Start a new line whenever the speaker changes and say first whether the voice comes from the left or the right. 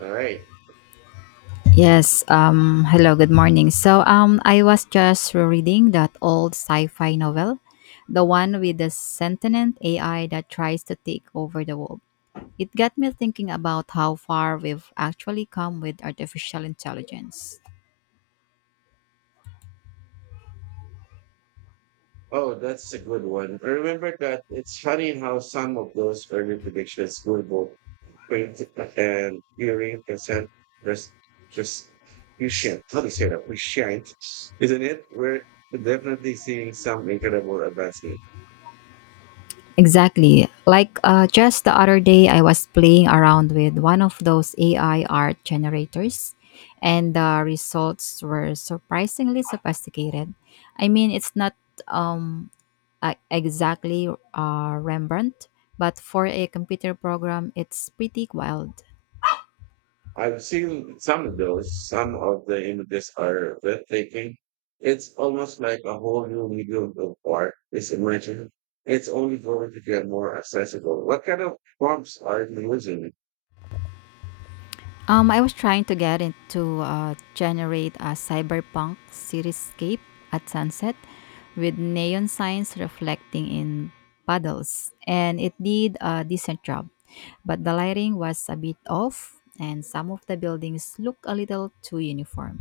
right: All right.
left: Yes, hello, good morning. So I was just reading that old sci-fi novel, the one with the sentient AI that tries to take over the world. It got me thinking about how far we've actually come with artificial intelligence.
right: Oh, that's a good one. I remember that it's funny how some of those early predictions were both print and hearing percent res just you share. How do you say that? We shan't, isn't it? We're definitely seeing some incredible advancement.
left: Exactly. Like just the other day I was playing around with one of those AI art generators and the results were surprisingly sophisticated. I mean, it's not um exactly Rembrandt, but for a computer program, it's pretty wild.
right: I've seen some of those. Some of the images are breathtaking. It's almost like a whole new medium of art is emerging. It's only going to get more accessible. What kind of prompts are you using?
left: I was trying to get it to generate a cyberpunk cityscape at sunset with neon signs reflecting in puddles, and it did a decent job. But the lighting was a bit off, and some of the buildings look a little too uniform.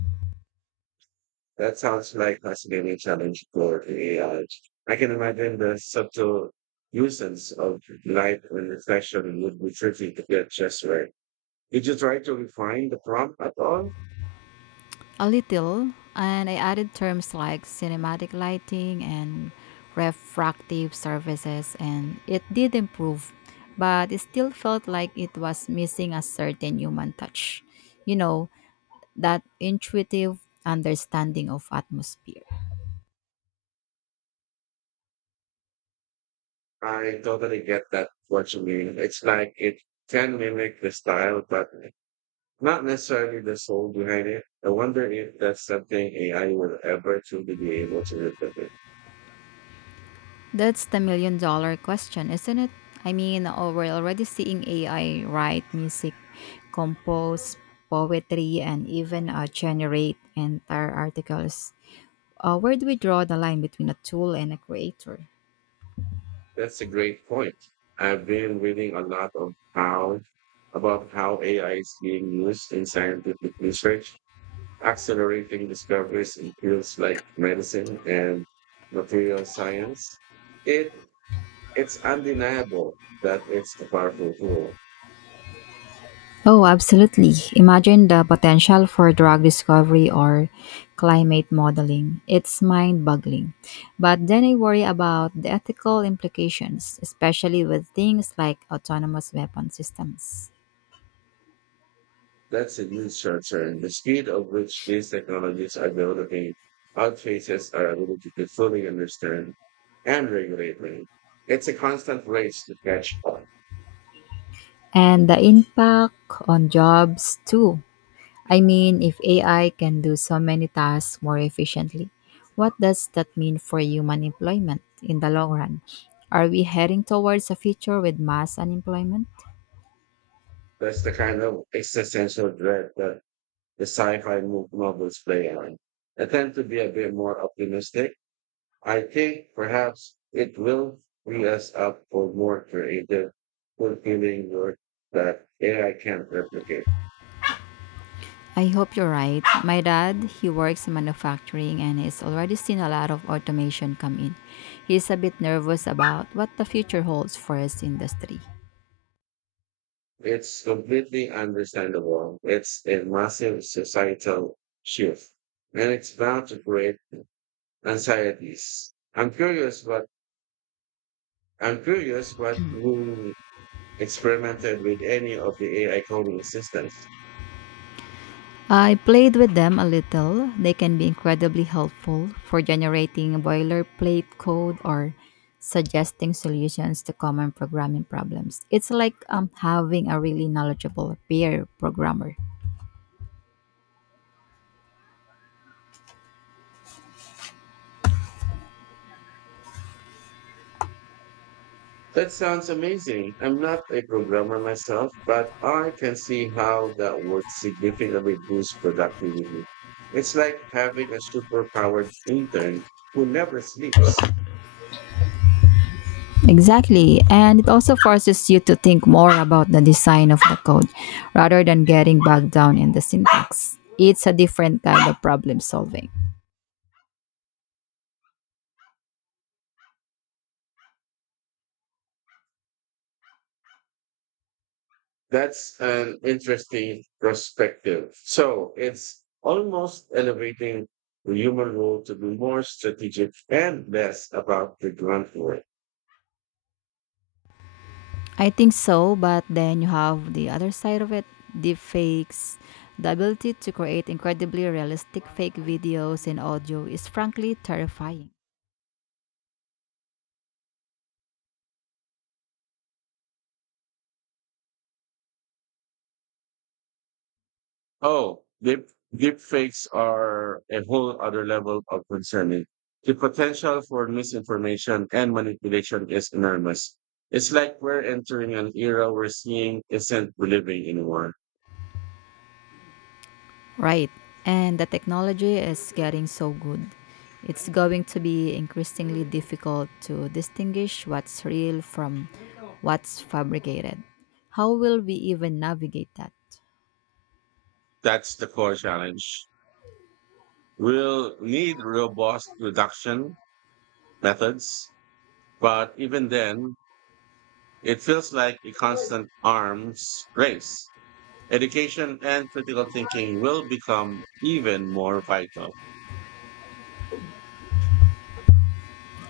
right: That sounds like fascinating challenge for AI. I can imagine the subtle nuisance of light and reflection would be tricky to get just right. Did you try to refine the prompt at all?
left: A little, and I added terms like cinematic lighting and refractive surfaces, and it did improve, but it still felt like it was missing a certain human touch. You know, that intuitive understanding of atmosphere.
right: I totally get that what you mean. It's like it can mimic the style, but not necessarily the soul behind it. I wonder if that's something AI will ever truly be able to replicate.
left: That's the million-dollar question, isn't it? I mean, oh, we're already seeing AI write music, compose poetry, and even generate entire articles. Where do we draw the line between a tool and a creator?
right: That's a great point. I've been reading a lot of how About how AI is being used in scientific research, accelerating discoveries in fields like medicine and material science. It it's undeniable that it's a powerful tool.
left: Oh, absolutely. Imagine the potential for drug discovery or climate modeling. It's mind boggling. But then I worry about the ethical implications, especially with things like autonomous weapon systems.
right: That's a huge concern. The speed of which these technologies are developing outpaces our ability to fully understand and regulate them. It's a constant race to catch up.
left: And the impact on jobs too. I mean, if AI can do so many tasks more efficiently, what does that mean for human employment in the long run? Are we heading towards a future with mass unemployment?
right: That's the kind of existential dread that the novels play on. I tend to be a bit more optimistic. I think perhaps it will free us up for more creative, fulfilling work that AI can't replicate.
left: I hope you're right. My dad, he works in manufacturing and he's already seen a lot of automation come in. He's a bit nervous about what the future holds for his industry.
right: It's completely understandable. It's a massive societal shift, and it's bound to create anxieties. I'm curious what you experimented with any of the AI coding assistants.
left: I played with them a little. They can be incredibly helpful for generating boilerplate code or suggesting solutions to common programming problems. It's like having a really knowledgeable peer programmer.
right: That sounds amazing. I'm not a programmer myself, but I can see how that would significantly boost productivity. It's like having a superpowered intern who never sleeps.
left: Exactly. And it also forces you to think more about the design of the code rather than getting bogged down in the syntax. It's a different kind of problem solving.
right: That's an interesting perspective. So it's almost elevating the human role to be more strategic and less about the grunt work.
left: I think so, but then you have the other side of it, deepfakes. The ability to create incredibly realistic fake videos and audio is frankly terrifying.
right: Oh, deep fakes are a whole other level of concerning. The potential for misinformation and manipulation is enormous. It's like we're entering an era where seeing isn't believing anymore.
left: Right, and the technology is getting so good. It's going to be increasingly difficult to distinguish what's real from what's fabricated. How will we even navigate that?
right: That's the core challenge. We'll need robust reduction methods, but even then, it feels like a constant arms race. Education and critical thinking will become even more vital.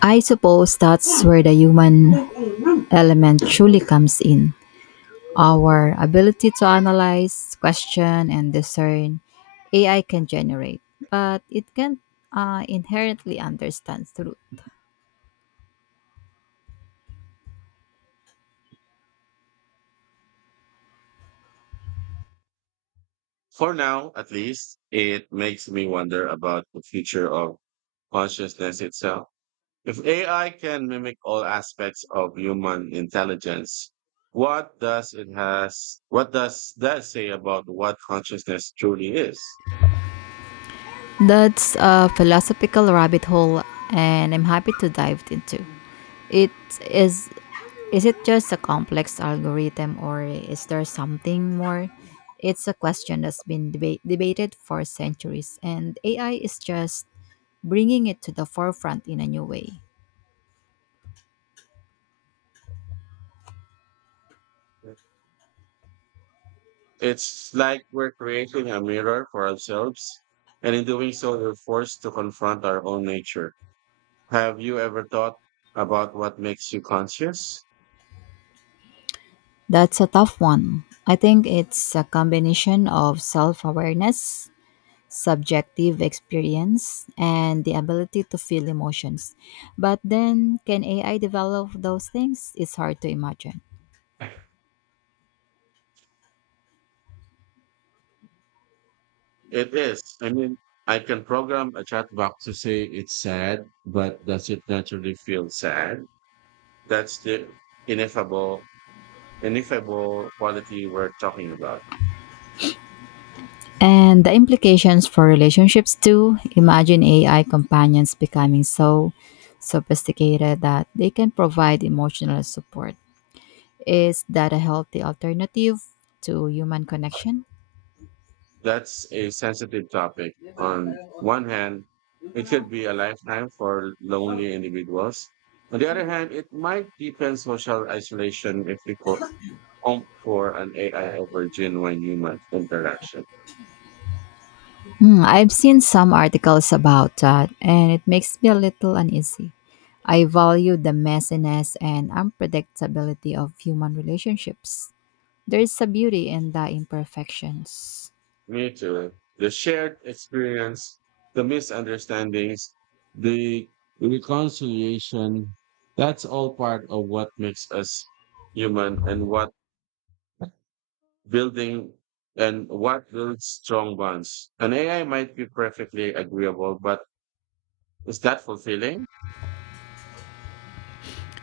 left: I suppose that's where the human element truly comes in. Our ability to analyze, question, and discern. AI can generate, but it can't inherently understand truth.
right: For now, at least, it makes me wonder about the future of consciousness itself. If AI can mimic all aspects of human intelligence, what does that say about what consciousness truly is?
left: That's a philosophical rabbit hole, and I'm happy to dive into. It is is it just a complex algorithm, or is there something more? It's a question that's been debated for centuries, and AI is just bringing it to the forefront in a new way.
right: It's like we're creating a mirror for ourselves, and in doing so, we're forced to confront our own nature. Have you ever thought about what makes you conscious?
left: That's a tough one. I think it's a combination of self awareness, subjective experience, and the ability to feel emotions. But then, can AI develop those things? It's hard to imagine.
right: It is. I mean, I can program a chat box to say it's sad, but does it naturally feel sad? That's the ineffable, ineffable quality we're talking about.
left: And the implications for relationships, too. Imagine AI companions becoming so sophisticated that they can provide emotional support. Is that a healthy alternative to human connection?
right: That's a sensitive topic. On one hand, it could be a lifetime for lonely individuals. On the other hand, it might deepen social isolation if we opt for an AI over genuine human interaction.
left: Mm, I've seen some articles about that, and it makes me a little uneasy. I value the messiness and unpredictability of human relationships. There is a beauty in the imperfections.
right: Me too. The shared experience, the misunderstandings, the reconciliation, that's all part of what makes us human and what building and what builds strong bonds. An AI might be perfectly agreeable, but is that fulfilling?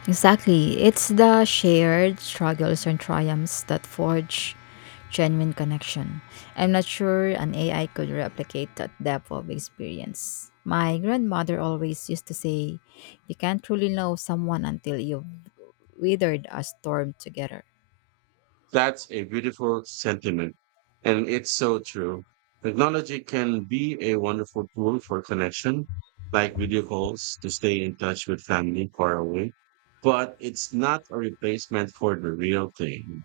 left: Exactly. It's the shared struggles and triumphs that forge genuine connection. I'm not sure an AI could replicate that depth of experience. My grandmother always used to say, "You can't truly know someone until you've weathered a storm together."
right: That's a beautiful sentiment. And it's so true. Technology can be a wonderful tool for connection, like video calls to stay in touch with family far away, but it's not a replacement for the real thing.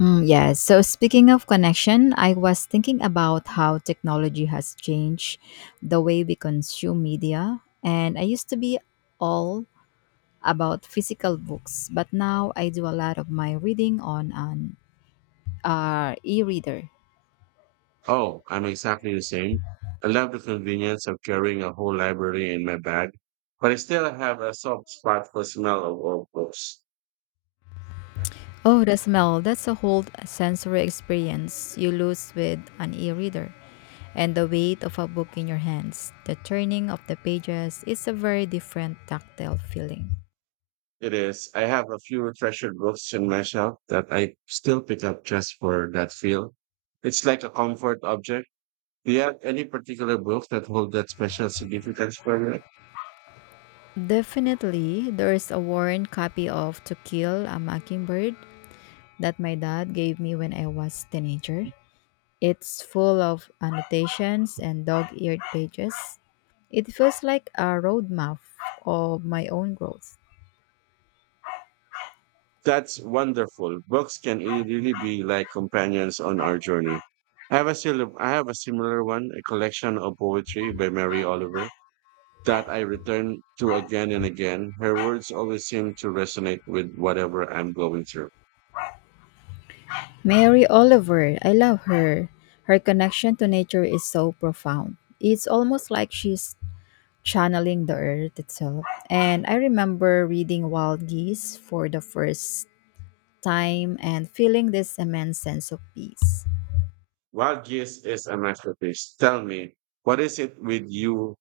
left: Mm, yes. So speaking of connection, I was thinking about how technology has changed the way we consume media. And I used to be all about physical books, but now I do a lot of my reading on an e-reader.
right: Oh, I'm exactly the same. I love the convenience of carrying a whole library in my bag, but I still have a soft spot for smell of old books.
left: Oh, the smell, that's a whole sensory experience you lose with an e-reader. And the weight of a book in your hands, the turning of the pages, it's a very different tactile feeling.
right: It is. I have a few treasured books in my shelf that I still pick up just for that feel. It's like a comfort object. Do you have any particular books that hold that special significance for you?
left: Definitely, there's a worn copy of To Kill a Mockingbird that my dad gave me when I was teenager. It's full of annotations and dog eared pages. It feels like a roadmap of my own growth.
right: That's wonderful. Books really be like companions on our journey. I have a similar one, a collection of poetry by Mary Oliver that I return to again and again. Her words always seem to resonate with whatever I'm going through.
left: Mary Oliver, I love her. Her connection to nature is so profound. It's almost like she's channeling the earth itself. And I remember reading Wild Geese for the first time and feeling this immense sense of peace.
right: What gives is a masterpiece. Tell me, what is it with you?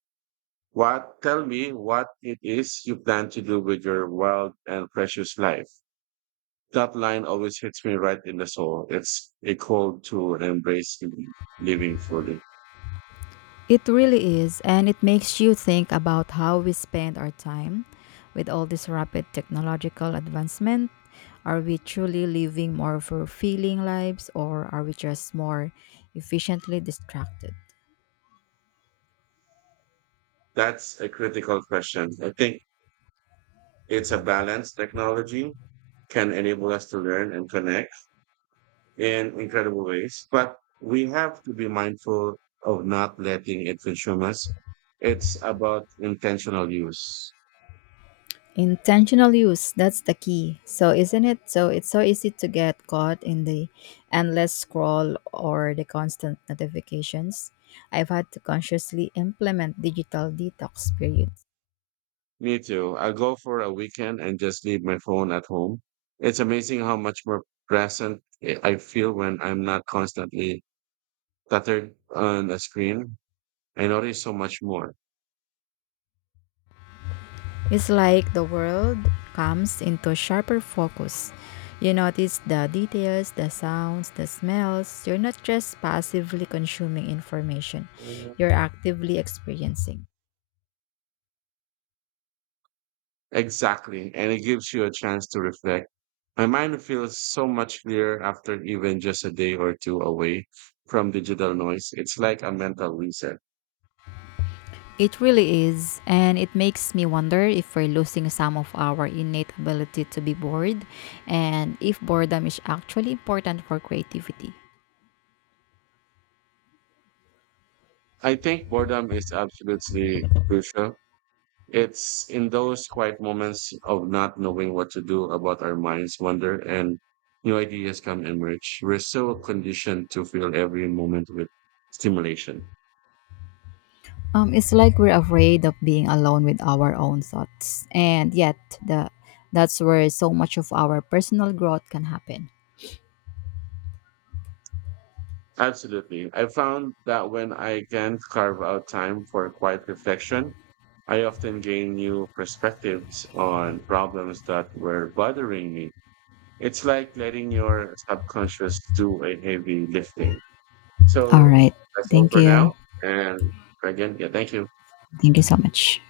right: What tell me what it is you plan to do with your wild and precious life. That line always hits me right in the soul. It's a call to embrace living fully.
left: It really is, and it makes you think about how we spend our time with all this rapid technological advancement. Are we truly living more fulfilling lives, or are we just more efficiently distracted?
right: That's a critical question. I think it's a balance. Technology can enable us to learn and connect in incredible ways, but we have to be mindful of not letting it consume us. It's about intentional use.
left: Intentional use, that's the key. So, isn't it? So, it's so easy to get caught in the endless scroll or the constant notifications. I've had to consciously implement digital detox periods.
right: Me too. I go for a weekend and just leave my phone at home. It's amazing how much more present I feel when I'm not constantly cluttered on a screen. I notice so much more.
left: It's like the world comes into sharper focus. You notice the details, the sounds, the smells. You're not just passively consuming information,
right: Yeah.
left: you're actively experiencing.
right: Exactly. And it gives you a chance to reflect. My mind feels so much clearer after even just a day or two away from digital noise. It's like a mental reset.
left: It really is, and it makes me wonder if we're losing some of our innate ability to be bored and if boredom is actually important for creativity.
right: I think boredom is absolutely crucial. It's in those quiet moments of not knowing what to do about our minds wander and new ideas come emerge. We're so conditioned to fill every moment with stimulation.
left: It's like we're afraid of being alone with our own thoughts, and yet the that's where so much of our personal growth can happen.
right: Absolutely. I found that when I can carve out time for quiet reflection, I often gain new perspectives on problems that were bothering me. It's like letting your subconscious do a heavy lifting.
left: All
right: So
left: right,
right: that's all
left: thank
right: for
left: you,
right: now. And again, yeah, thank you.
left: thank you so much.